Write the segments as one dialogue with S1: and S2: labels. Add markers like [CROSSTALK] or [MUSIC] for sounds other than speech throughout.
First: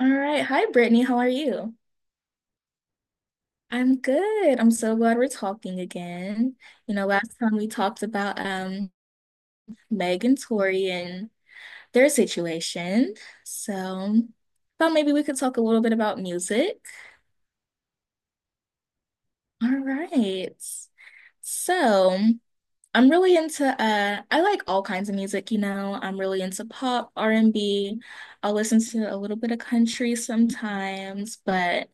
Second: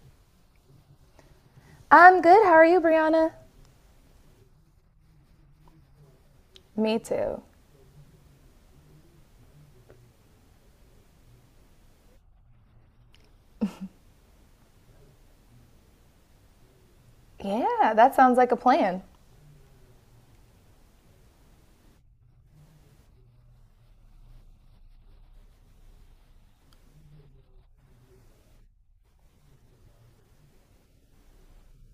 S1: All right. Hi, Brittany. How are you?
S2: I'm good. How are you, Brianna?
S1: I'm good. I'm so glad we're talking again. You
S2: Me
S1: know, last
S2: too.
S1: time we talked about Meg and Tori and their situation. So thought maybe we could talk a little bit about music.
S2: Yeah, that sounds like a plan.
S1: All right. So I'm really into I like all kinds of music, you know. I'm really into pop, r and B. Will listen to a little bit of country sometimes, but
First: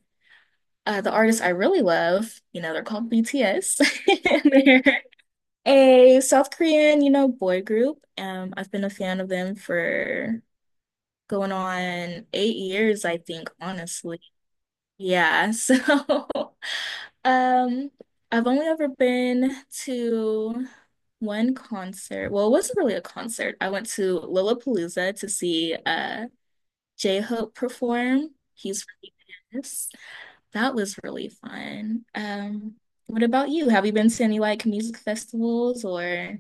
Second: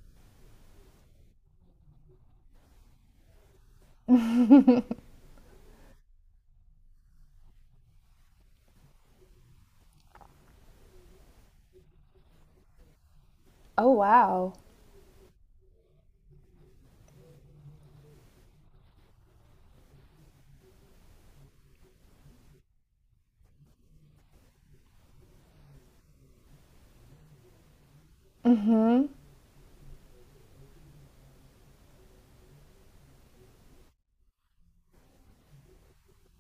S1: the artist I really love, you know, they're called BTS. [LAUGHS] They're a South Korean, you know, boy group. I've been a fan of them for going on 8 years, I think,
S2: Oh,
S1: honestly.
S2: wow.
S1: Yeah, so [LAUGHS] um, I've only ever been to one concert. Well, it wasn't really a concert. I went to Lollapalooza to see J-Hope perform. He's from BTS. That was really fun. What about you? Have you been to any like music festivals or?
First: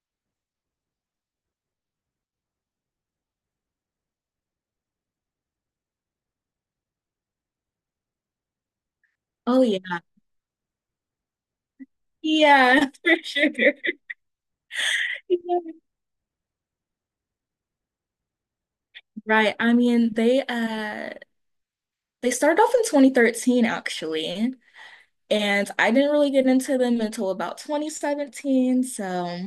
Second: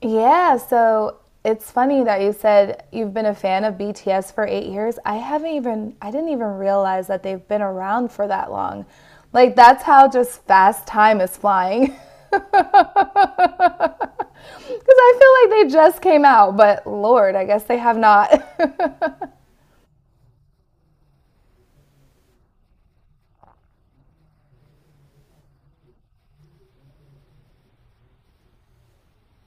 S2: Yeah, so it's funny that you said you've been a fan of BTS for 8 years. I didn't even realize that they've been around for that long. Like,
S1: Oh yeah.
S2: that's how just fast time is flying. [LAUGHS]
S1: Yeah, [LAUGHS] for sure. [LAUGHS]
S2: Because I feel
S1: Yeah.
S2: like they just came out, but Lord, I guess they have not. [LAUGHS]
S1: Right. I mean, they they started off in 2013 actually, and I didn't really get into them until about 2017. So,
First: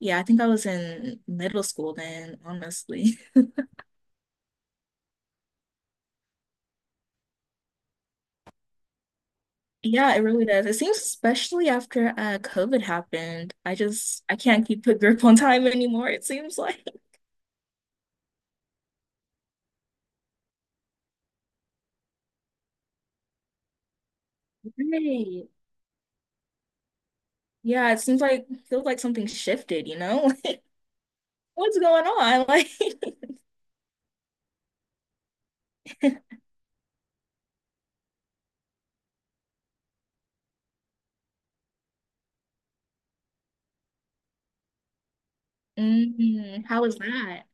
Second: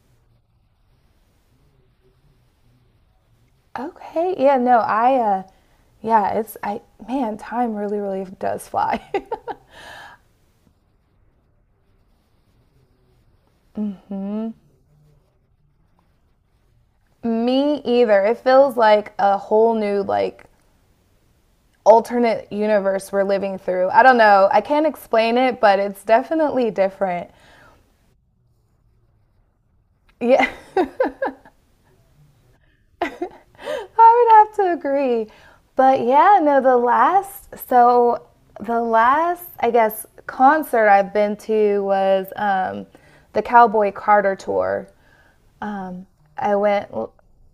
S1: yeah, I think I was in middle school then, honestly. [LAUGHS]
S2: Okay, yeah, no, I, yeah, it's, I, man, time really, really does fly. [LAUGHS]
S1: Yeah, it really does. It seems especially after COVID happened. I can't keep a grip on time anymore, it seems like.
S2: Me either. It feels like a whole new, like, alternate universe we're living through. I don't know. I can't explain
S1: Right.
S2: it, but it's definitely different.
S1: Yeah, it seems like feels like something shifted, you know?
S2: Yeah,
S1: [LAUGHS]
S2: [LAUGHS]
S1: Like, what's going on? Like,
S2: I would have to agree. But yeah, no, the last, I guess, concert I've been to was the Cowboy Carter tour.
S1: [LAUGHS]
S2: Um, I
S1: mm, how
S2: went
S1: was that?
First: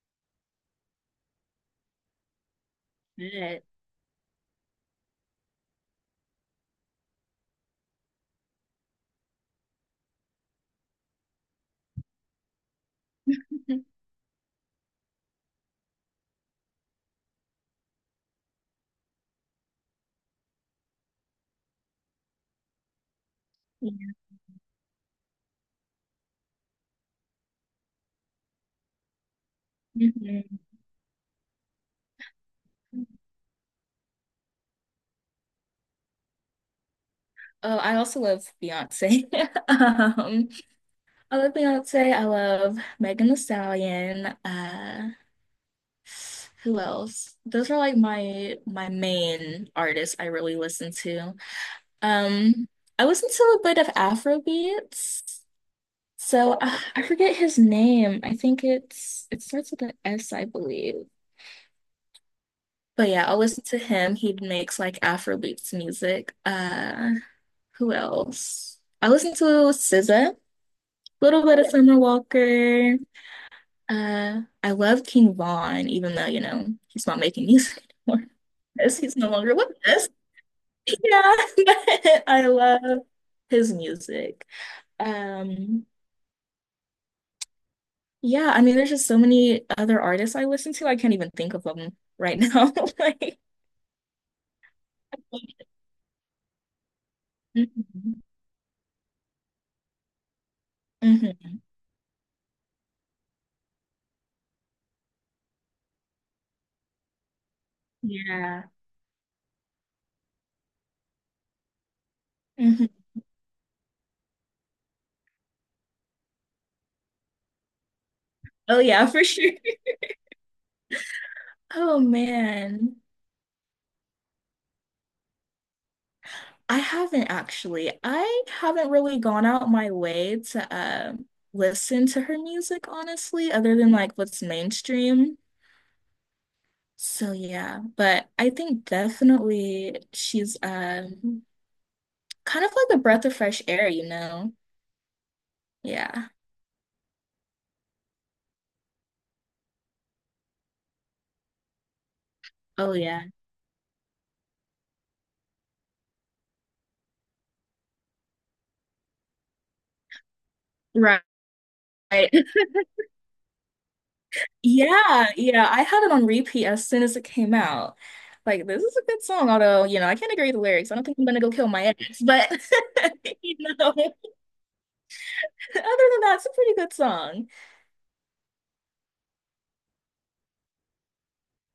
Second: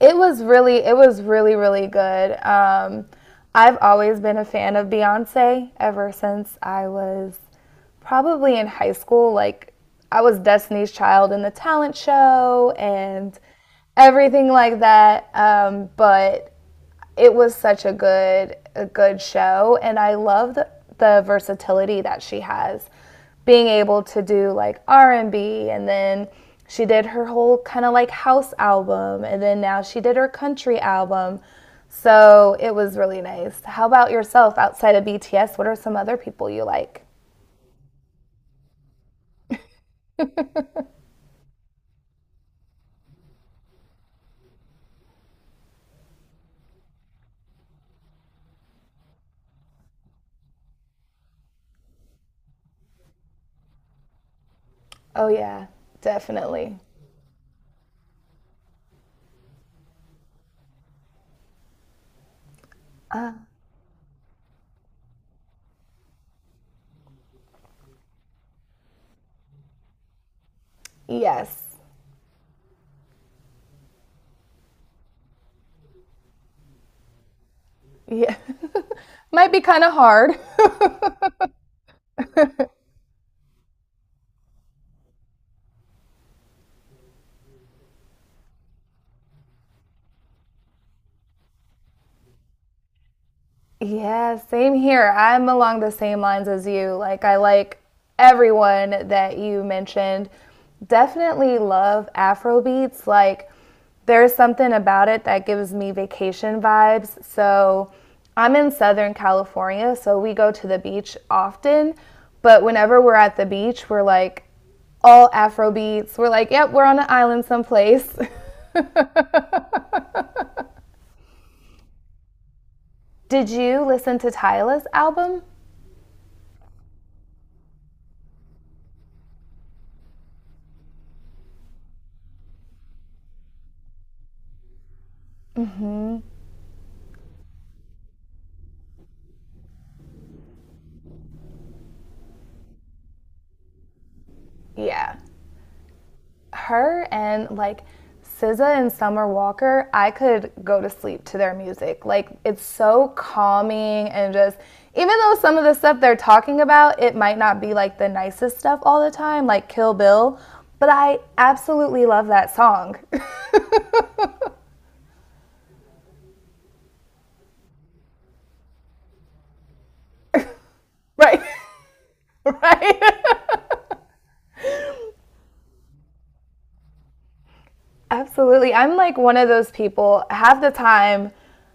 S2: It was really, really good.
S1: Shit.
S2: I've always been a fan of Beyonce ever since I was probably in high school. Like, I was Destiny's Child in the talent show and
S1: [LAUGHS]
S2: everything like that. But it was such a good show, and I love the versatility that she has, being able to do like r&b and B, and then she did her whole kind of like house album, and then now she did her
S1: Mhm.
S2: country album. So it was really nice. How about yourself? Outside of bts, what are some other people you like?
S1: Oh, I also love Beyonce. [LAUGHS] Um, I love Beyonce. I love Megan Thee Stallion. Who else? Those are like my main artists I really listen to. Um, I listen to a bit of Afro beats.
S2: Oh, yeah,
S1: So
S2: definitely.
S1: I forget his name. I think it starts with an S, I believe. But yeah, I'll listen to him. He makes like Afro music. Who else? I listen to SZA, little bit
S2: Yes.
S1: of Summer Walker. I love King Von, even though you know he's not making [LAUGHS] music anymore.
S2: Yeah.
S1: Yes, he's no
S2: [LAUGHS] Might
S1: longer
S2: be
S1: with
S2: kind of
S1: us. [LAUGHS]
S2: hard.
S1: Yeah, [LAUGHS] but I love his music. Um, Yeah, I mean, there's just so many other artists I listen to. I can't even think of them right now. [LAUGHS] Like,
S2: Yeah, same here. I'm along the same lines as you. Like, I like
S1: Mhm.
S2: everyone that you mentioned. Definitely
S1: Mhm.
S2: love Afro beats. Like, there's something about it that gives me vacation vibes. So, I'm
S1: Yeah.
S2: in Southern California, so we go to the beach often. But
S1: Mhm.
S2: whenever we're at the beach, we're like all Afro beats. We're like, yep, we're on an island someplace.
S1: Oh, yeah, for sure. [LAUGHS] Oh, man.
S2: [LAUGHS] Did you listen to Tyla's album?
S1: I haven't actually. I haven't really gone out my way to listen to her music, honestly, other than like what's mainstream. So, yeah. But I think definitely she's kind of like a breath of fresh air, you know?
S2: Yeah.
S1: Yeah.
S2: Her and like SZA and Summer Walker, I could go to sleep to their music. Like it's
S1: Oh,
S2: so
S1: yeah.
S2: calming, and just even though some of the stuff they're talking about, it might not be like the nicest stuff all the time, like Kill Bill, but I
S1: Right.
S2: absolutely love
S1: Right.
S2: that
S1: [LAUGHS]
S2: song. [LAUGHS]
S1: Yeah, yeah. I had it on repeat as soon as it came out. Like, this is a good song, although, you know, I can't agree with the lyrics. I don't think I'm gonna
S2: Right.
S1: go kill my ex,
S2: [LAUGHS]
S1: but
S2: Right.
S1: [LAUGHS] you know, [LAUGHS] other than that, it's a pretty good song.
S2: Absolutely. I'm like one of those people. Half the time,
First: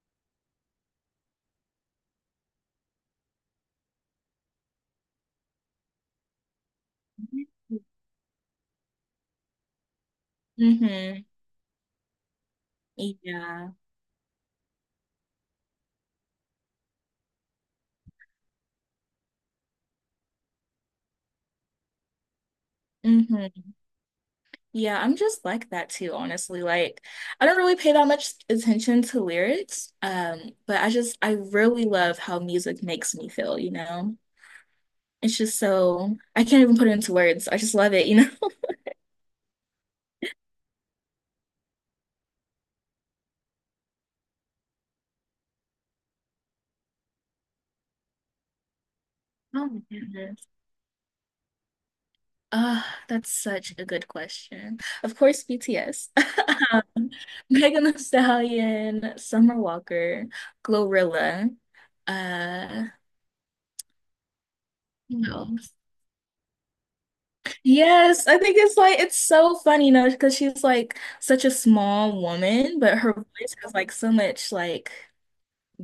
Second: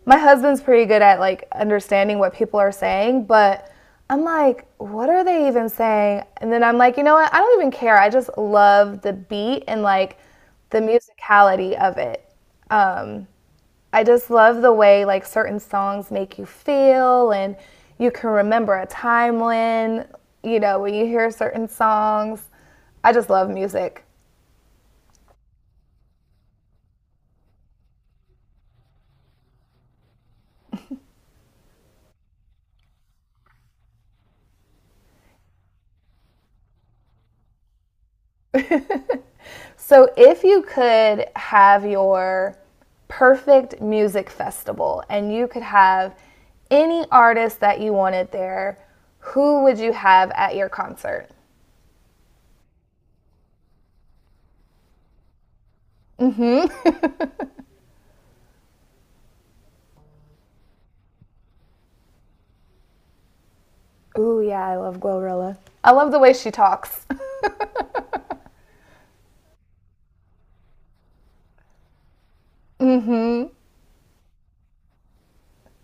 S2: my husband's pretty good at like understanding what people are saying, but I'm like, what are they even saying? And then I'm like, you know what? I don't even care. I just love the beat and like the
S1: Mm-hmm.
S2: musicality of it. Um,
S1: Yeah.
S2: I just love the way like certain songs make you feel, and you can remember a time when, you know, when you hear certain songs. I just love
S1: Mm-hmm.
S2: music.
S1: Yeah, I'm just like that too, honestly. Like, I don't really pay that much attention to lyrics, but I really love how music makes me feel, you know? It's just so I can't even put it into words. I just love it, you know? [LAUGHS]
S2: So, if you could have your perfect music festival, and you could have any artist that you wanted there, who would
S1: Oh,
S2: you have
S1: yeah.
S2: at your concert?
S1: Ah, that's such a good question. Of course, BTS, [LAUGHS] Megan Thee Stallion, Summer Walker, Glorilla. Uh,
S2: Ooh, yeah, I love Glorilla.
S1: who
S2: I love the way she talks.
S1: Yes, I think it's like it's so funny, you know, because she's like such a small woman, but her voice has like so much like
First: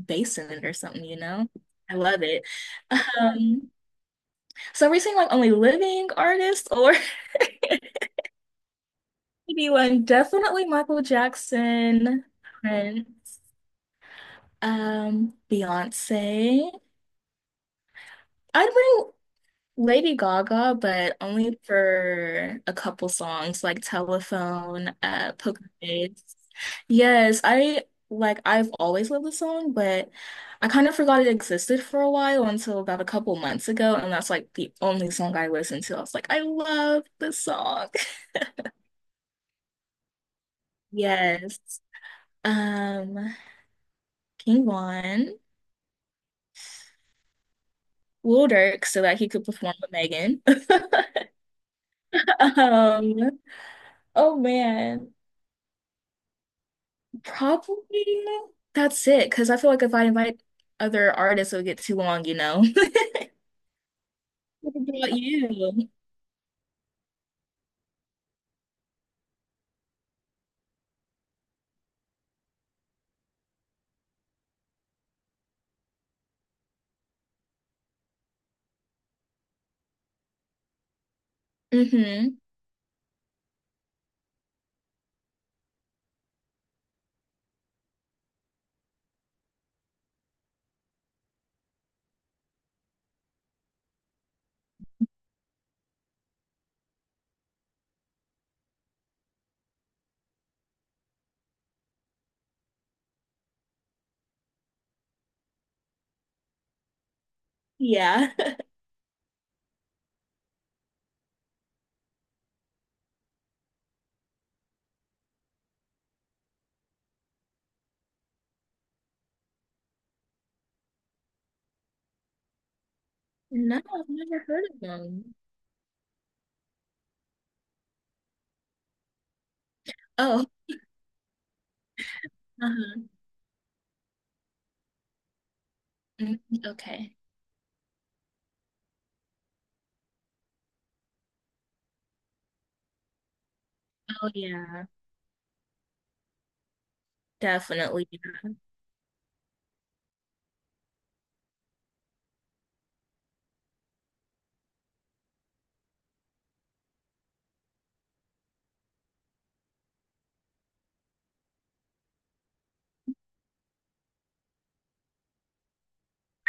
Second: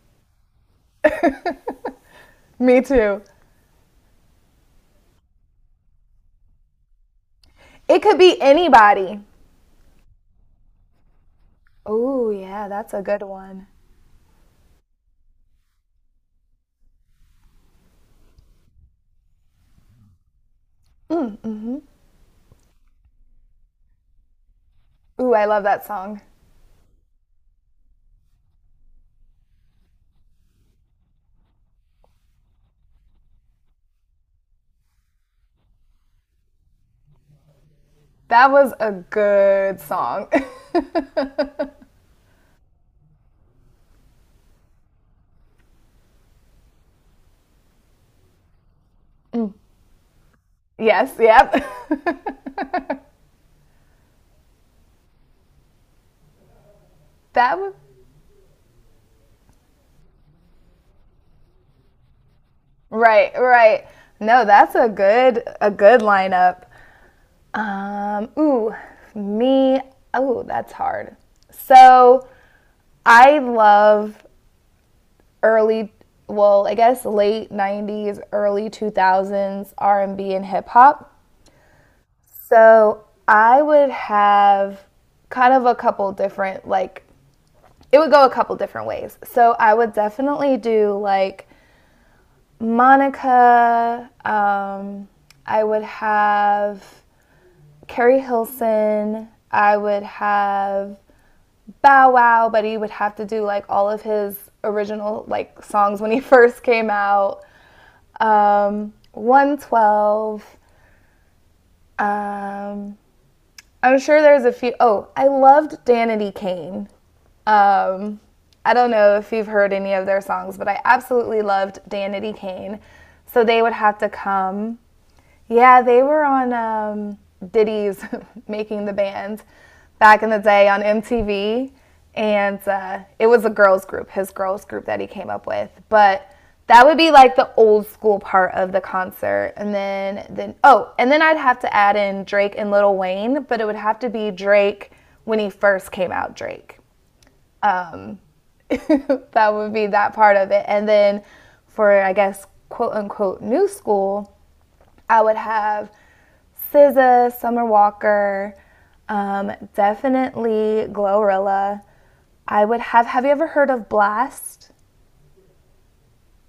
S1: bass in it or something, you know? I love it.
S2: [LAUGHS] Me too.
S1: Um, so are we seeing like only living artists or
S2: It could be anybody.
S1: [LAUGHS] maybe one definitely Michael Jackson,
S2: Ooh, yeah, that's a
S1: Prince.
S2: good one.
S1: Beyonce. I'd bring Lady Gaga, but only for a couple songs like Telephone,
S2: Ooh, I love
S1: Poker
S2: that song.
S1: Face. Yes, I like I've always loved the song, but I kind of forgot it existed for a while until about a couple months ago, and that's like the only song I listened to. I was like, I love this song. [LAUGHS]
S2: That was a good song.
S1: Yes. Um, King Von, Lil Durk so that he could perform with Megan. [LAUGHS]
S2: [LAUGHS] Yes, yep. [LAUGHS]
S1: Um, oh man,
S2: That was
S1: probably that's it. Because I feel like if I invite other artists, it'll get too long, you know. [LAUGHS]
S2: right, right. No, that's
S1: What
S2: a
S1: about you?
S2: good lineup. Ooh, me. Oh, that's hard. So I love early, I guess late 90s, early 2000s R&B and B and hip hop.
S1: Mm-hmm.
S2: So I would have kind of a couple different like it would go a couple different ways. So I would definitely do like Monica. I would have Carrie Hilson. I would have Bow Wow, but he would have to do like all of his original like songs when he [LAUGHS] first came out.
S1: Yeah. [LAUGHS]
S2: 112. Um, I'm sure there's a few. Oh, I loved Danity Kane. Um, I don't know if you've heard any of their songs, but I absolutely loved Danity Kane. So they would
S1: No,
S2: have
S1: I've
S2: to
S1: never heard
S2: come.
S1: of them.
S2: Yeah, they were on Diddy's [LAUGHS] Making the Band back in the
S1: Oh,
S2: day on MTV. And
S1: uh-huh.
S2: it was a girls group, his girls group that he came up with. But
S1: Mm,
S2: that would be
S1: okay.
S2: like the old school part of the concert. And then I'd have to add in Drake and Lil Wayne, but it would have to
S1: Oh
S2: be
S1: yeah,
S2: Drake when he first came out, Drake.
S1: definitely.
S2: Um,
S1: I
S2: [LAUGHS] that would be that part of it. And then for, I guess, quote unquote, new school, I would have SZA, Summer Walker, definitely Glorilla. I would have. Have you ever heard of Blast?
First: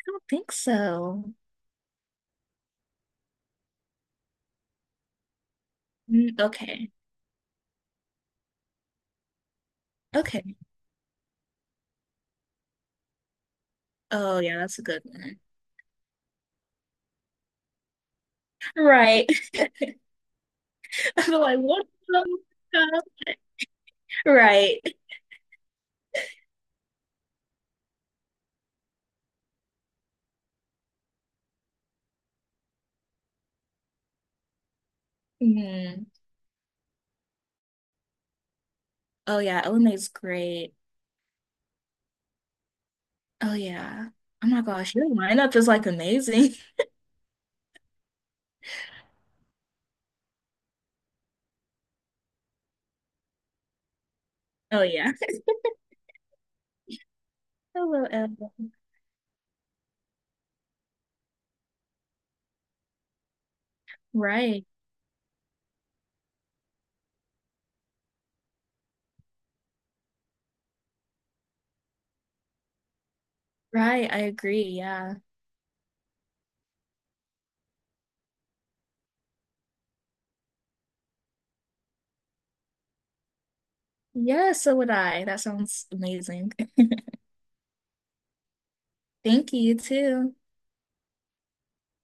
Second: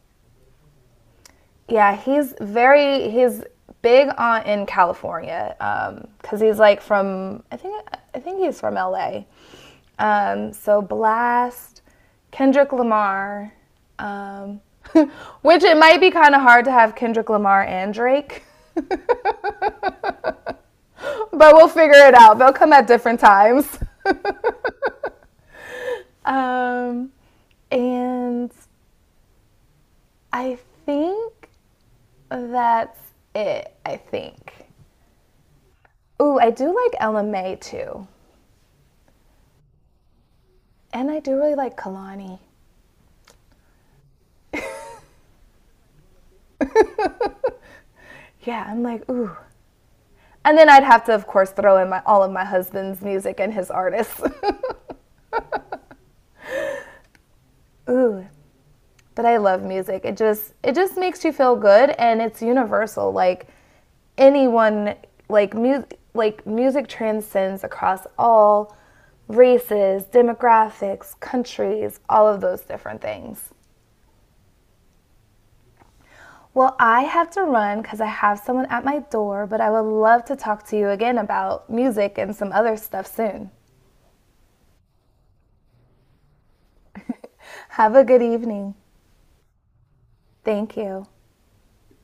S1: don't think so.
S2: Yeah, he's big on in California
S1: Mm,
S2: because he's like
S1: okay.
S2: from I think he's from LA.
S1: Okay.
S2: So Blast, Kendrick Lamar,
S1: Oh yeah,
S2: um,
S1: that's a good one.
S2: [LAUGHS] which it might be kind of hard to have Kendrick Lamar and Drake,
S1: Right. [LAUGHS] I
S2: [LAUGHS]
S1: feel
S2: but
S1: like
S2: we'll
S1: what?
S2: figure it out. They'll come at different times.
S1: [LAUGHS] Right.
S2: Um, and I think that's it. I think.
S1: Mm.
S2: Ooh, I do like LMA too,
S1: Oh yeah, Elena's great.
S2: and I do really like Kalani.
S1: Oh yeah. Oh my gosh, your lineup is like amazing. [LAUGHS]
S2: Yeah, I'm like ooh. And then I'd have to, of course, throw in all of my husband's music and his artists.
S1: Oh yeah. [LAUGHS]
S2: [LAUGHS]
S1: Hello,
S2: Ooh,
S1: Ella.
S2: but I love music. It just makes you feel good, and it's universal. Like
S1: Right.
S2: anyone like music transcends across all races, demographics, countries, all of those different things.
S1: Right. I agree. Yeah.
S2: Well, I have to run because I have someone at my door, but I would love to talk to you again about music and some other stuff soon.
S1: Yeah, so would I. That sounds amazing.
S2: Have a good evening.
S1: [LAUGHS] Thank you too.
S2: Thank you.